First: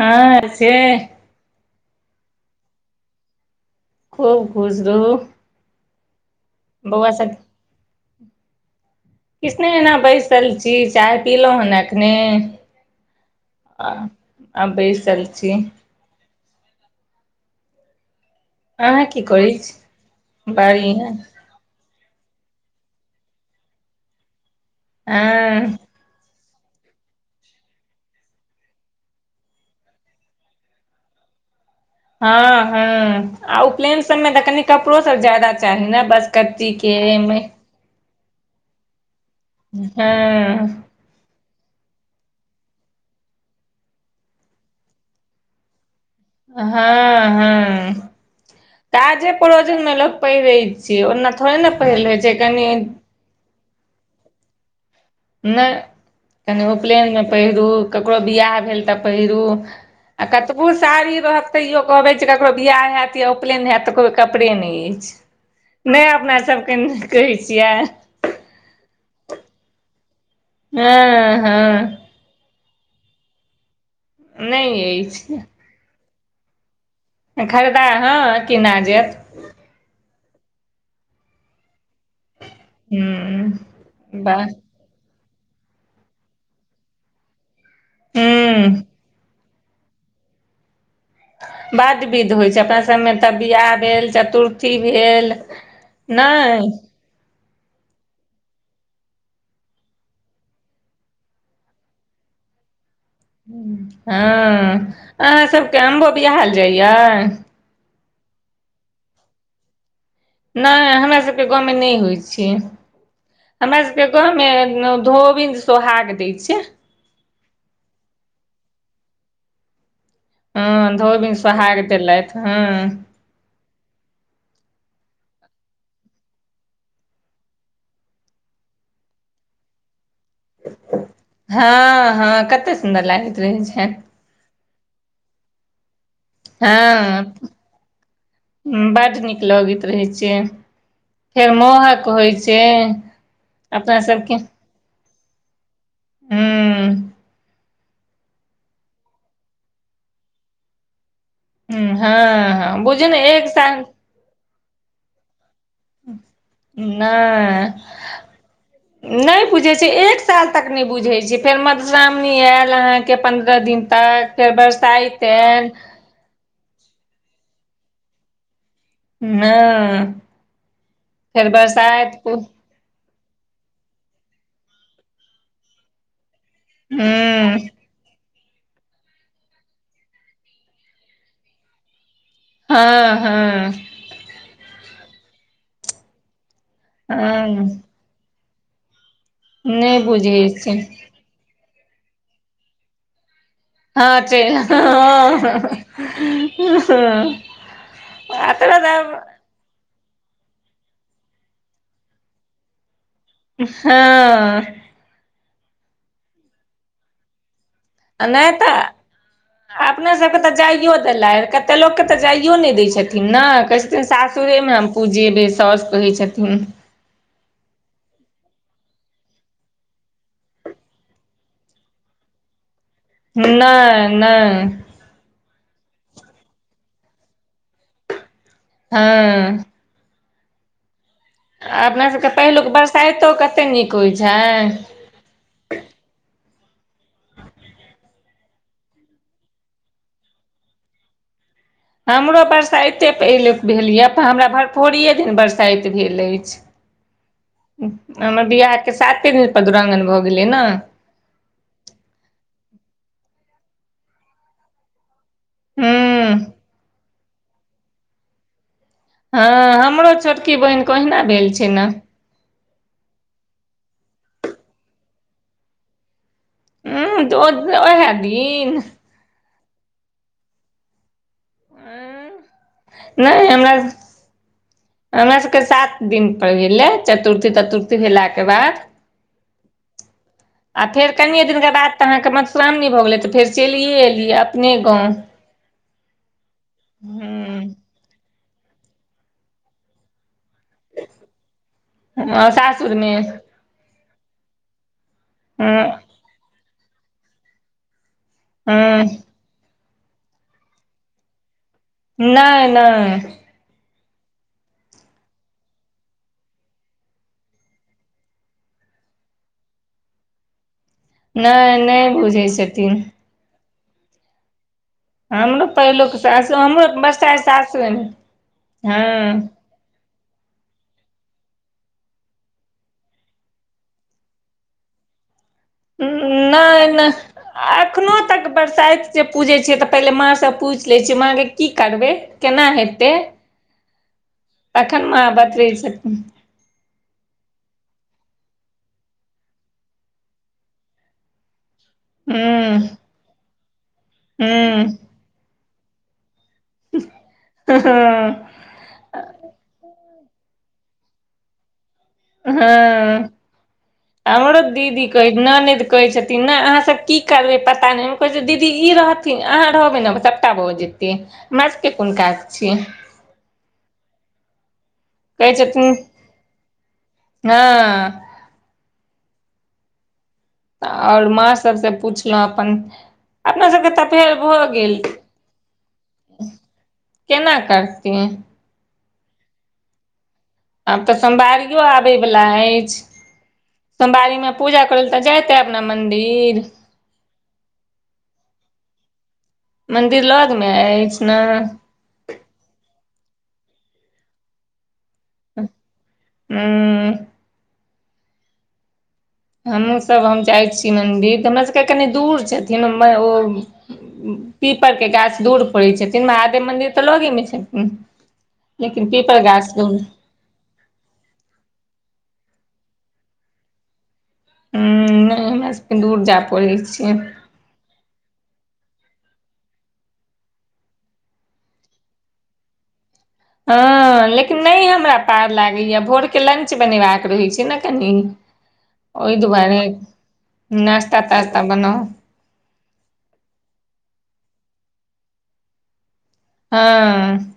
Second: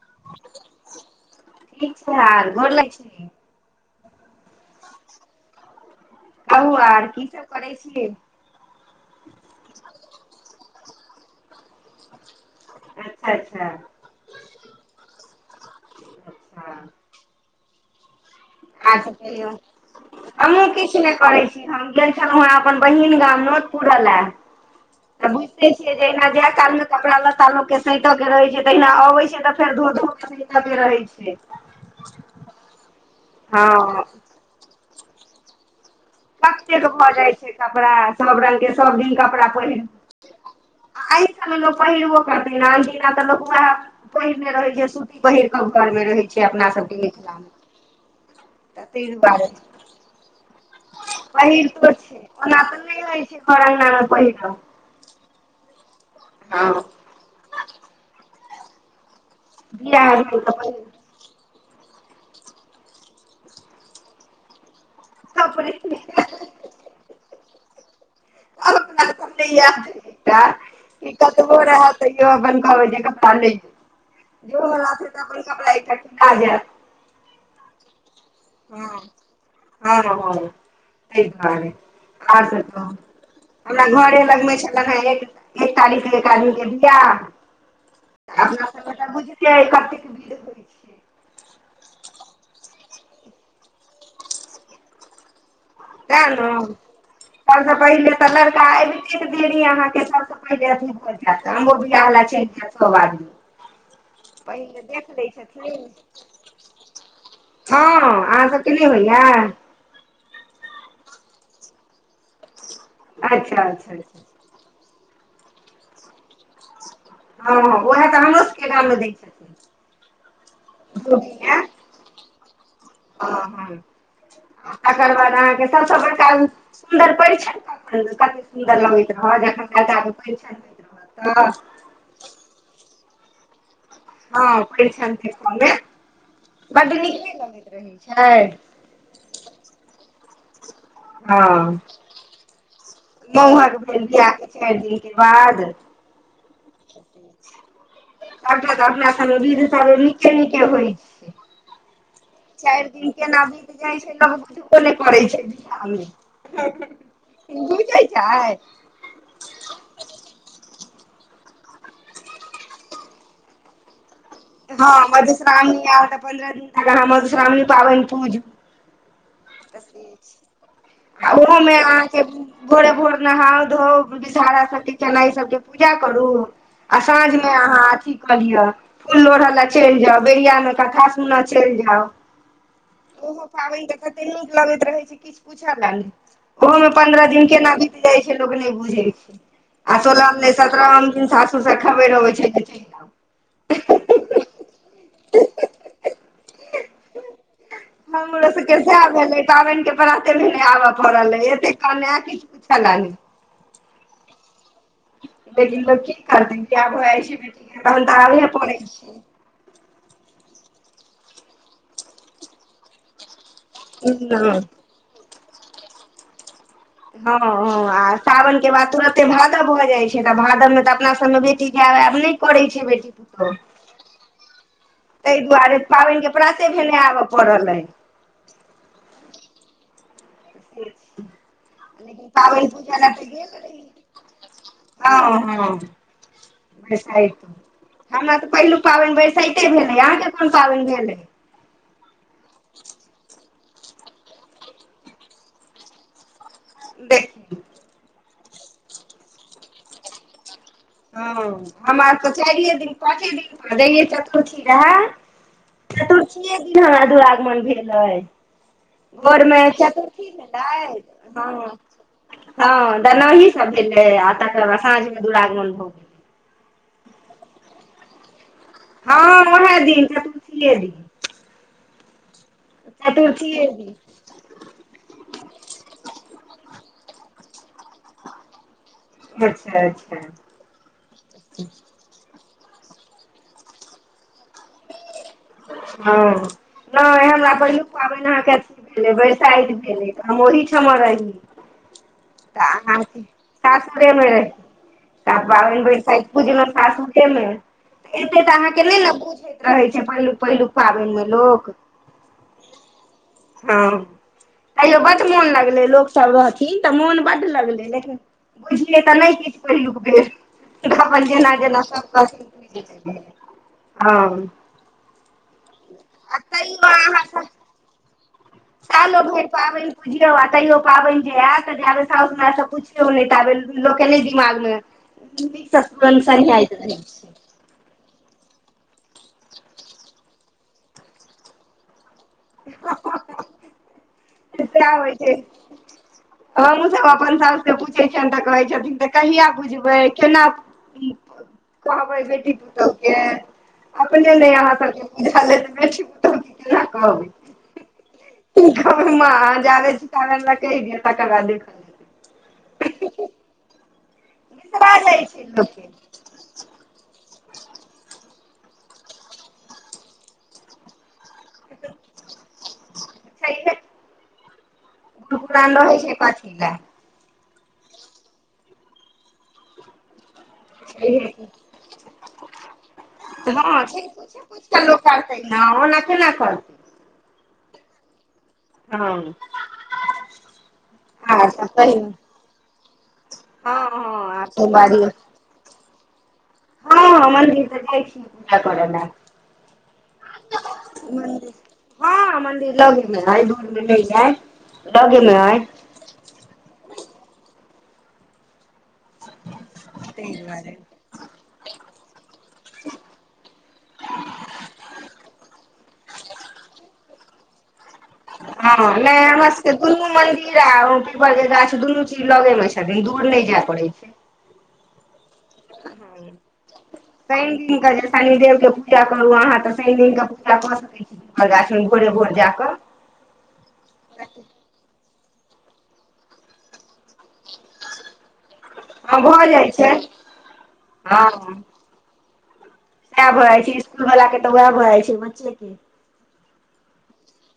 हँ से [unintelligible] गोर लगै छी। खूब खुश रहू। कहू आर की सब करै छि। किछ नै एना बैसल छी चाय पीलहुं हन एख ने अच्छा अच्छा आ आ बैसल छी। अच्छा आर अहाँ सब की कहैयो करै छी अहूँ किछ बढ़िया नय करै छी। हम गेल छलहु हें अपन बहिन गाम नोत पुरअ लै त बुझिते हँ छी जहिना जाय काल मे कपड़ा लत्ता लोक के सैंत के रहे छै तहिना अबे छै तऽ फेर धो धोक सैंत के रहै छै। हँ हँ आ उपलेन हँ सब मे तऽ कनि कपड़ो सब ज्यादा चाही ने बस कतेक भऽ जाइ छै कपड़ा सब रंग के सब दिन कपड़ा पहिर हँ। आ एहि सबमे लोक पहिरबो करतै ना अनदिना तऽ लोक वएह पहिरने रहे छै सूती पहिर क घर में रहै छै। अपना सबके हँ मिथिलामे हँ तऽ ताहि काजे दुआरे परोजन मे लोक पैहरै छै ओना थोड़े ना पहिरलै छै कनी की घर अंगना मे पहिरब नय कनि हँ उपनयन मे पहिरू ककरो बियाह भेल तऽ पहिरू। बियाह आ भेल तऽ कतबु पहिर साड़ी रहत तैयो कहबे जे केकरो बियाह हयत या उपनयन हयत त कहबै कपड़े नै अइ। कपड़े नय अपना सब के कहै छियै। [unintelligible] ई हँ कतबों रहत हँ तैयो अपन कहबै जे कपड़ा नैया अइ, जे ओहो नहि लाथे तऽ अपन अछि कपड़ा एकटा कीना जैत। खरीदै हॅं हॅं हँ ह तय दुआरे आर सब ठीक हमरा हूँ घरे लग वाह मे छै। एखन रहे एक एकतारीख एक आदमी के बिआह अपना हूँ सब के त बुझ छीयै कतेक विध होई बड्ड विध होइ छै अपना सभ मे तऽ ब्याह भेल चतुर्थी भेल तए ने नहि सभ सँ पहिले तऽ लड़का अबितेक देरी अहाँके सभ अथी भऽ जैत आमो बियाह ल चैल जाएत सब आदमी। हँ पहिले देख लै अहाँ सबके छथिन अम्बो बियाहल जाइया? हँ अहाँ सबके नय होइया नय हमरा सभके गाँव मे नय होइ छै। अच्छा हमरा अच्छा सबके अच्छा घर मे धोबिन सोहाग दै छय हँ उएह तऽ हमरो सबके गाम मे दै छथि। हँ धोबीन सोहाग देलथि हँ हं हं तकर बाद अहाँके सब सँ बड़का सुन्दर परिछैन कते सुन्दर लगैत रह जखन लड़का के हँ हँ कते सुन्दर लागैत रहै छै। हँ परिछैन देख में। हँ छै बड नीक लगैत रहै छै फेर मौहक होइ छै। महुअक अपना भेल सबके बियाहके चारि दिन के बाद हूँ सबटा त अपना सब में बिध त नीके निके होइ छै। हूं हँ हँ चारि बुझू दिन ने केना एक बित साल जाइ छै लोक बुझबो ओ नै करै छै बियाह में ई नहि बुझै छै। नहि बुझै छैय एक साल तक नहि बुझै छैय फेर मधुश्रावणी आयल अहाँके पन्द्रह दिन तक फेर हँ बरसाइत आयल मधुश्रामणी ऐल तऽ पन्द्रह दिन फेर अहाॅं मधुश्रावणी पाबनि पूजू। तो से हँ छै आ फेर ओहोमे बरसाइत अहाँके हूँ भोरे भोर नहाउ धोउ विषहारा सबके चेनाइ सबके पूजा करू आ साँझमे हँ अहाँ अथी कऽ लिअ। फूललोढ़य लै चलि जाउ बेरिया मे कथा सुन चलि जाउ। ओहो हँ पाबनि तऽ कते नीक लगैत रहै छै किछु पूछय लै नै। ओहो में पन्द्रह दिन हँ केना बीत जाइ छै लोग नहि बुझै छै आ नहि सोलहम बुझै नहि छै सत्रहम दिन सासुर सासूर स खबरि अबै छै जे चलिए आउ। हाँ चैल आउ, हॉं-ह-ह-ह-ह-हॅं। हमरो सब के सैह भेलै, पाबैन के प्राते भने आबऽ पड़लै, एते कनाऽ किछु पुछऽ लैय नैय। हँ। लेकिन ल की करथिन? [unintelligible] छी भेट। नै तऽ अपना सभके तऽ जाइयो देलथि, कतेक लोककेँ तऽ जाइयो नहि दै छथिन न। कहै छथिन हँ सासुरेमे हम पूजेबै, साउस कहै छथिन। हँ-हँ, आ सावनके बाद तुरते भादव भऽ जाइ छै, तऽ भादव मे तऽ अपना सब में बेटी के आब-आब नहि करै छै बेटी नैय-नैय। तइ दुआरे पाबैन के प्राते भेने आबऽ पड़ल अइ। हँ। [inaudible] अपना सभके लेकिन पहिलुक पाबनि पूजा बरसाइतो कतेक नीक होइत छै? हँ-हँ। बरसाइत, हमरा तऽ पहिलु पाबैन बरसाइते भेल अइ, अहाँ के कुन पाबैन भेल अइ? हमरो बरसाइते पहिले भेल यैऽ, हमरा भरफोरीये दिन बरसाइत भेल अछि। देख हमर बियाहके साते दिन पर दूरागमन भऽ गेलै न। हँ, हमरा तऽ चारिए दिन पाँचे दिन पर, जहिये चतुरथी रहैऽ? हूँ चतुर्थीए दिन हमरा दुरागमन भेल अइ। भोर मे हँ हमरो चतुथी छोटकी बहिनके भेलइ, ओहिना भेल हॉं। छै ने हँ, दनाॅही सब भेलै, आ तकर बाद साँझ मे दुरागमन भऽ गेलै। ऊंऽ, ओतऽ ओहैऽ दिन? हँ ओहैऽ दिन, चतुरथिये दिन। नैय चतुर्थीये हमरा दिन हमरा सबके सात दिनपर भेलै, चतुर्थी-ततुर्थी भेलाके बाद। अच्छा अच्छा आ फेर कनिए दिनके बाद अहाँके मधुश्रामनी भऽ गेलै, तऽ फेर चैलिए एलियै अपने गाँव। हँ, नैय हमरा पहिलुक पाबैन अहाँके अथी बरसाइत भेलैइ, त हम ओहिठमा रही, हूँ तऽ सासुरमे अहाँके सासुररे मे रही, त पाबैन हूँ बरसाइत पूजलौं सासुरे में। त एते टा अहाँके नैय न हूँ बुझैत रहैत छै पहिलुक-पहिलुक पाबैन मे लोक? नैय-नैय। हँ, तैयो बड मोन लगलै, लोक सब रहथिन तऽ मोन बड्ड लगलै लेकिन बुझियै तऽ नहि किछु पहिलुक बेर। अपन जेना नहि जेना नहि सब बुझै छथिन कहलखिन [unintelligible] हाॅं। हमरो पहिलुक सासू, हमरो अहाँ बरसाइत सब सासुरे में सालो भरि पाबैन पुजियौ आ तैयो पाबैन जे ऐऽत, जाबेत साउस-ननैद स पुछियौ नैय ताबे लोक के नैय दिमाग में नीक स [unintelligible] सन्हियैत रहै छै। अखनो तक बरसाइत जे पूजै छियै, तऽ पहिले माँ सँ पूछि लैत छियै माँ गैऽ की करबै? केना हेतै? सएह तखन होइ मॉं छै बतबै छथिन। हमहूँ सब अपन साउस के पूछै छियैन तऽ कहै छथिन, तऽ कहिया बुझबै केना कि करु? कहबै बेटी पुतहु हूँ के, अपने ने अहाँ हूँ सबके बुझल ऐ त बेटी पुतहुके केना कहबै। ह ह। घरमे अहाँ, जाबे छी ताबे लटकि गेल तकर बाद देखल हं [inaudible] हमरो जेतै बिसरा दीदी जाइ कहै, छै लोक ननदि के कहै छथी न अहाँ सब की करबै पता नै? हम कहै छिअइ दीदी ई रहथिन, अहाँ रहबै न बस सबटा भ जेतै। हमरा सबके कोन काज छै। [unintelligible] कहै कुरकुरान छथिन रहै छै कथी लए [inaudible] हँ छैहे आओर माँ सबसं पुछलौं अपन। अपना हं सबके से तऽ फेर पुइछे भऽ पुछिक लोक गेल करतै न ओना केना करतै? केना करतेै? हँ। आब त आर सब सोमवारियो कहियौ आबै बला अछि। हँ हँ आर सोमवारीमे सब पूजा करै ले त जाइत हैब न मन्दिर? हं मन्दिर त जाइ छी हम, पूजा कर ला। मन्दिर लग मे अछि न। हं मंदिर लगेमे ऐ, दूरमे नै ऐ लगेमे ऐ। उं। हमहुं सब ताहि हम जाइ दुआरे छी मन्दिर त हमरा सबके कनी दूर छथिन हमर ओ। पीपरके गाछ दूर परै छथिन, महादेव मंन्दिर त लगे मे छथिन। हं लेकिन नै पीपर हमरा गाछ सबके दूर दुनू मन्दिर केरा ओ पीपर के गाछ दुनू चीज लगेमे छथिन दूर नै जाए पड़ै छै। हुं नै हमरा सबके दूर जाए परै छै। [unintelligible] शनिदेवके पूजा करू अहाँ त शनि दिन क पूजा क सकै छी, पीपर गाछमे भोरे भोर जा क। हं लेकिन नै हमरा पार लागैया भोर के लंच बनेबाक रहै छै ने कनी। हँ ओइ भऽ जाइ दुआरे छै नाश्ता तास्ता बनाउ। सैह भ जाइ छै, इसकुल बला के त वैह भ जाइ छै बच्चे के। हँ।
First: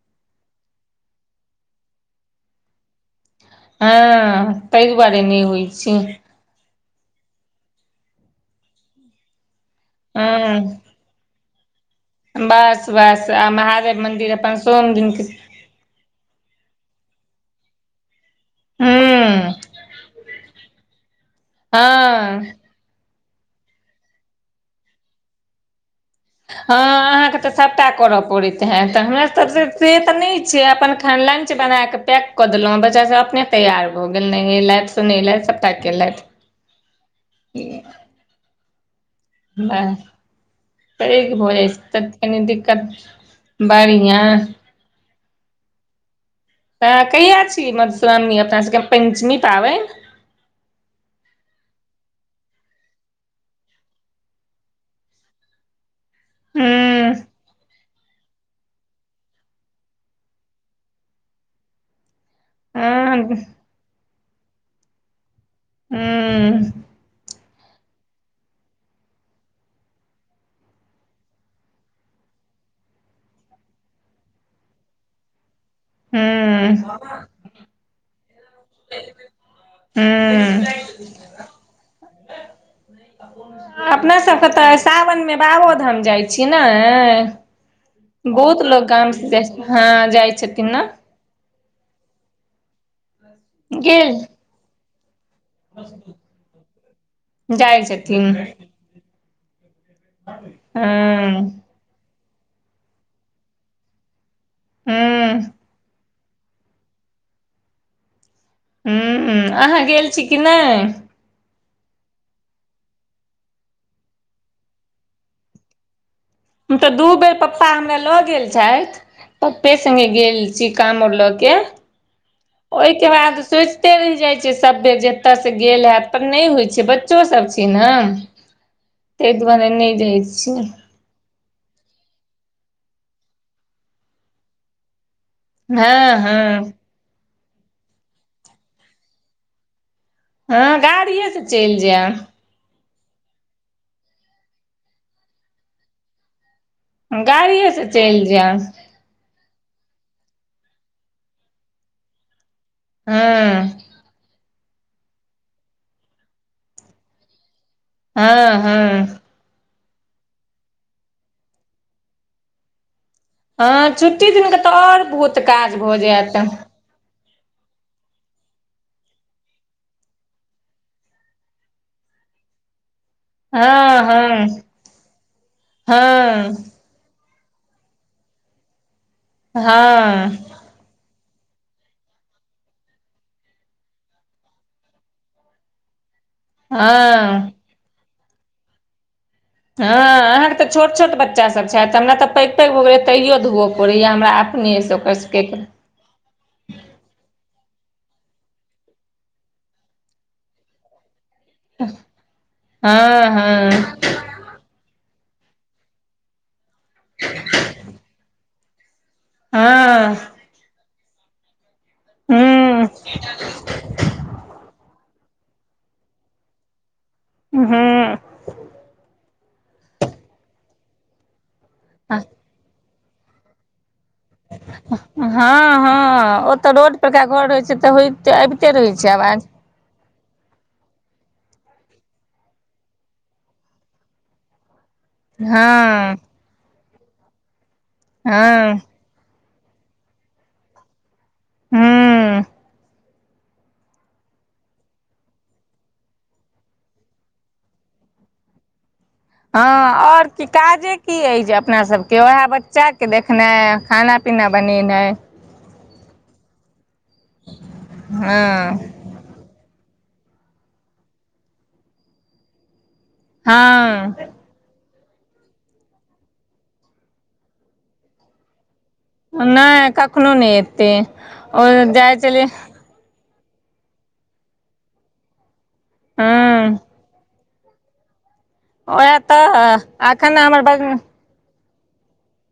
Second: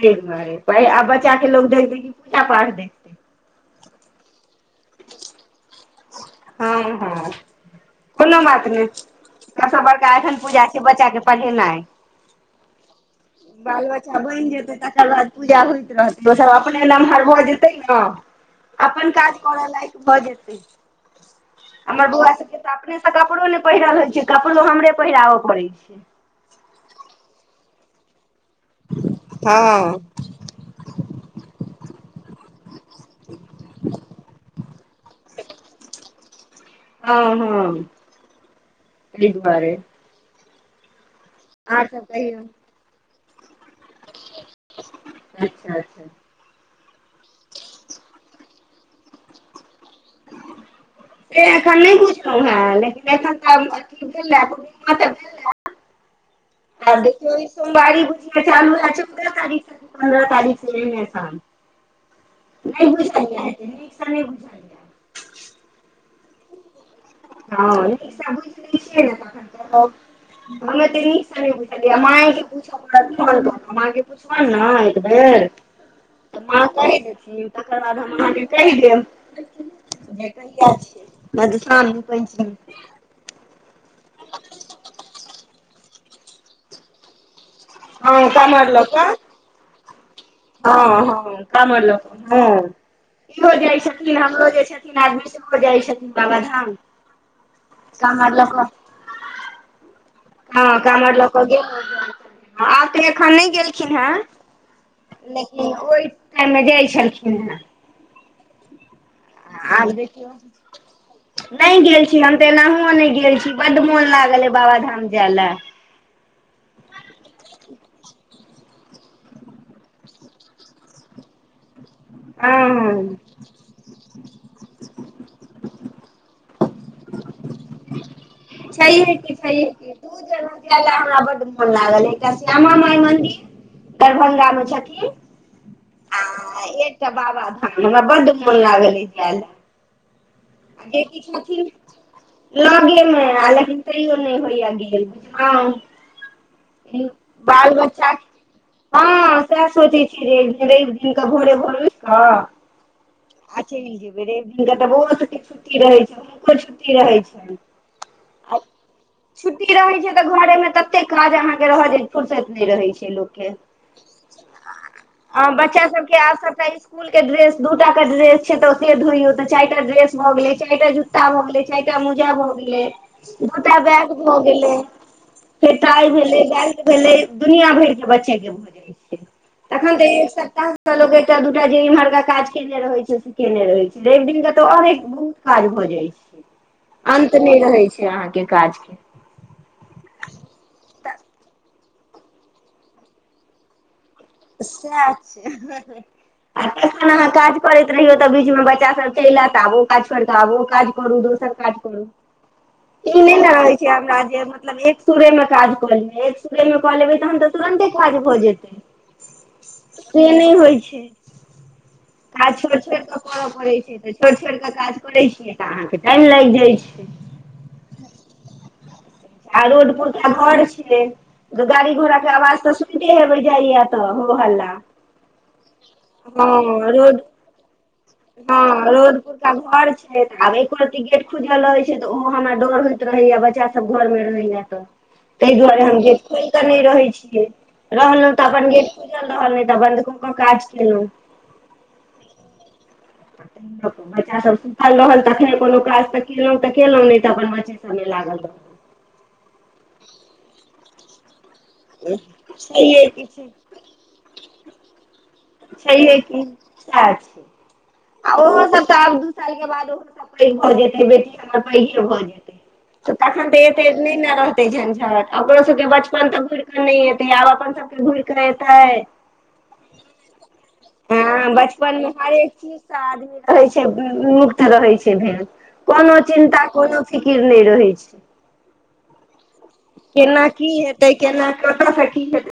तै दुआरे, भाइ आब बच्चा के लोग देखतै कि पूजा पाठ देख हँ तै दुआरे नै होइ छै हं हं कोनो बात नै, सबसं बड़का एखन पूजा छै बच्चा के पढ़ेनाइ। बस-बस। बाल बच्चा बनि जेतै तकर बाद पूजा होइत रह दोसर अपने नमहर भ जेतै न, अपन काज हँ कर लायक भ जेतै। हमर बौआ हँ सबके त अपने सं कपड़ो ने पहिरल होइ छै, कपड़ो हमरे पहिराब पड़ै छै। हँ अहाँके त सबटा कर परैत हैत। हमरा सबके से हँ त नै छै अपन [unintelligible] लंच बनाके पैक क देलौं बच चा सब अपने तैयार भ गेल, नहेलैथ सुनेलैथ सबटा केलैथ। तै दुआरे पैघ भ जाइ छै आर त सब कनी कहियौ दिक्कत बढ़िआं अच्छा-अच्छा। त कहिया छी मधुश्रावणी अपना सबके, पैन्चमी पाबैन। से एखन न‌इ बुछलहुं है लेकिन एखन त अथी भेल है पूर्णिमा त भेल है। हूं आब देखीयौ इ सोमवारी बुझीओ चालू हैत चौदह तारीख पन्द्रह तारीख [unintelligible] न‌इ हूँ बुझलियै नीक स नै बुझलियै हूं हँ नीक स बुइझ लै छीयै ने तखनि कहब। हमु एते नीक स न‌इ बुझलियै ऐ माँए के पुछ‌ पड़त फोन क क माँ के पूछबन न एक बेर त माँ हूँ कहि देथिन तकर बाद हम अहाँके कहि देब। यैह हूँ छै मधुश्रावणी पॅंचमी। [unintelligible] अपना सबके तऽ सावनमे बाबोधाम जाइ छी ने। हँ बहुत काँवर लऽ लोक कऽ गामस जाइ छथिन हाॅं जाइ। छथिन ने हँ हँ कांवर लऽ कऽ हँ। इहो जाइ छथिन गेल हमरो जे छथिन आदमी सेहो जाइ छथिन बाबाधाम। जाइ छथिन। काँवर लऽ कऽ हँ काँवर लऽ क गेल रहथिन आब तऽ एखन नहि गेलखिन हैं। हूँ लेकिन ओहि टाइम मे जाइ छलखिन हैं। हू अहाँ गेल छी की न‌इ? न‌इ गेल छी हम तऽ एनाहुओ नहि गेल छी बड मोन लागल ऐ बाबाधाम जै लै। हम तऽ दू बेर पप्पा हमरा लऽ गेल छैथ। पप्पे संगे गेल छी कांवर लऽ के ओहिके हँ बाद सोचि ते रहि जाइ छै सब बेर जे एत स गेल हेत पर नहि होइ छै बच्चो सब छै न। छैहे की छैही की दु जगह छियै जै लै हमरा बड मोन लागल ऐ एकटा श्यामा माय मंदीर दरभंगा में छथिन हँ आ हँ एकटा बाबाधाम हमरा बड मोन लागल ऐ जाय लै। हँ जे कि गाड़िए से छथिन चलि जायब लगेमे आ लेकिन तैयो नहि होइयै गेल, आं गाड़िए स चैल जैब। हँ सैह सोचै छीयै जे एक दिन रैब दिन क भोरे भोर उइठ कऽ आ हँ चैल जेबै रैब दिन क तऽ बौओ सब के छुटी रहै छन हुनको छुट्टी रहै छैन। हँ हँ। छुट्टी रहै छै तऽ घरे मे तते काज अहाँके रहत जे फुर्सत न‌इ रहै छै लोक के हँ छुट्टी दिनके तऽ आओर बहुत आ काज बच्चा भऽ सबके जायत आ सबटा इस इस्कूल के ड्रेस दू टा क ड्रेस छै त से धोइयौ त चाइर टा ड्रेस भऽ गेलै चाइरटा जूता भऽ गेलै चाइरटा मोजा भऽ गेलै। दुटा हँ बैग भऽ हँ गेलै फेर टाइ भेलै हँ बेल् भेलै दुनिया भैर के बच्चे के भऽ जाइ छै तखन तऽ एक हँ सप्ताह त लोक एकटा दूटा जे इम्हरका काज केने रहे छै से केने रहे छै रैब दिन के त और एक बहुत काज भऽ जाइ छै अंत हँ न‌इ रहै छै अहाँके काज के हँ अहाँके तऽ छोट छोट बच्चा सब छैथ हमरा तऽ पैघ पैघ भऽ गेलै तैयो धोअ पड़ैया हमरा आब सैह छै। आ तखन अहाँ काज करैत रहियौ तऽ बीचमे बच्चा सब चलि आयत आब ओ काज छोइर करिकऽ आबो काज करू दोसर काज करू ई हँ नहि ने होइ छै हँ हमरा जे मतलब एक सुरे मे काज क लेब एकसुरेमे कऽ लेबै तहन तऽ तुरन्ते काज भऽ जेतै, हँ से नहि होइ छै। काज छोड़ि हूँ -छोड़ि कऽ करय पड़य छै, तऽ छोरई- छोड़ि कऽ काज करैत छियै तऽ, अहाँके टाइम लागि जाइत छै। हूं। आ रोड पुरका घर छै, गाड़ी- घोड़ा के आवाज तऽ सुनिते हेबे जाइया तऽ। हो हला। हँ -हँ ओतऽ रोड परका घर रहै छै तऽ, होइते अबिते हँ रहै छै रोड आवाज। पुरका घर आब एको रत्ती गेट खुजल रहै छै तऽ, ओहो हमरा डर होइत रहैया बच्चा सब घर मे रहय या तऽ। ताहि दुआरे हम हँ गेट खोल कऽ नहि रहैत छियै, रहलहुँ तऽ अपन हँ गेट खुजल रहल, नय त बंद कक काज केलो। हुँ। त बच्चा सब सुतल रहल तऽ, तखने कोनो काज तऽ केलहुँ तऽ केलहुँ, नहि तऽ अपन बच्चे समय लागल त। हँ और की काजे की अछि जे अपनासभके, उएह बच्चाके छैहे कि छै देखनाइ, खाना पीना बनेनाइ। छैहे की सएह छै, आ ओहो हँ सब त आब दु साल के बाद ओ सब पैघ भऽ जेते, बेटी हमर पैघे भए जेतै। तखन त ऐते हँ नै ने रह ते झंझट अपनो सब के बचपन तऽ घूर कऽ नहि एते, आब अपन सबके घूर कऽ एते। नहि कखनो नहि एते, हँ ओ बचपन मे जाइ छलिय हरेक चीज से आदमी रहै छै मुक्त रहै छै भेल, कोनो हँ चिन्ता कोनो फिक थिर नहि रहै छै। ओएह तऽ एखन केना की हमर ब हेतै केना कत स, की हेतै।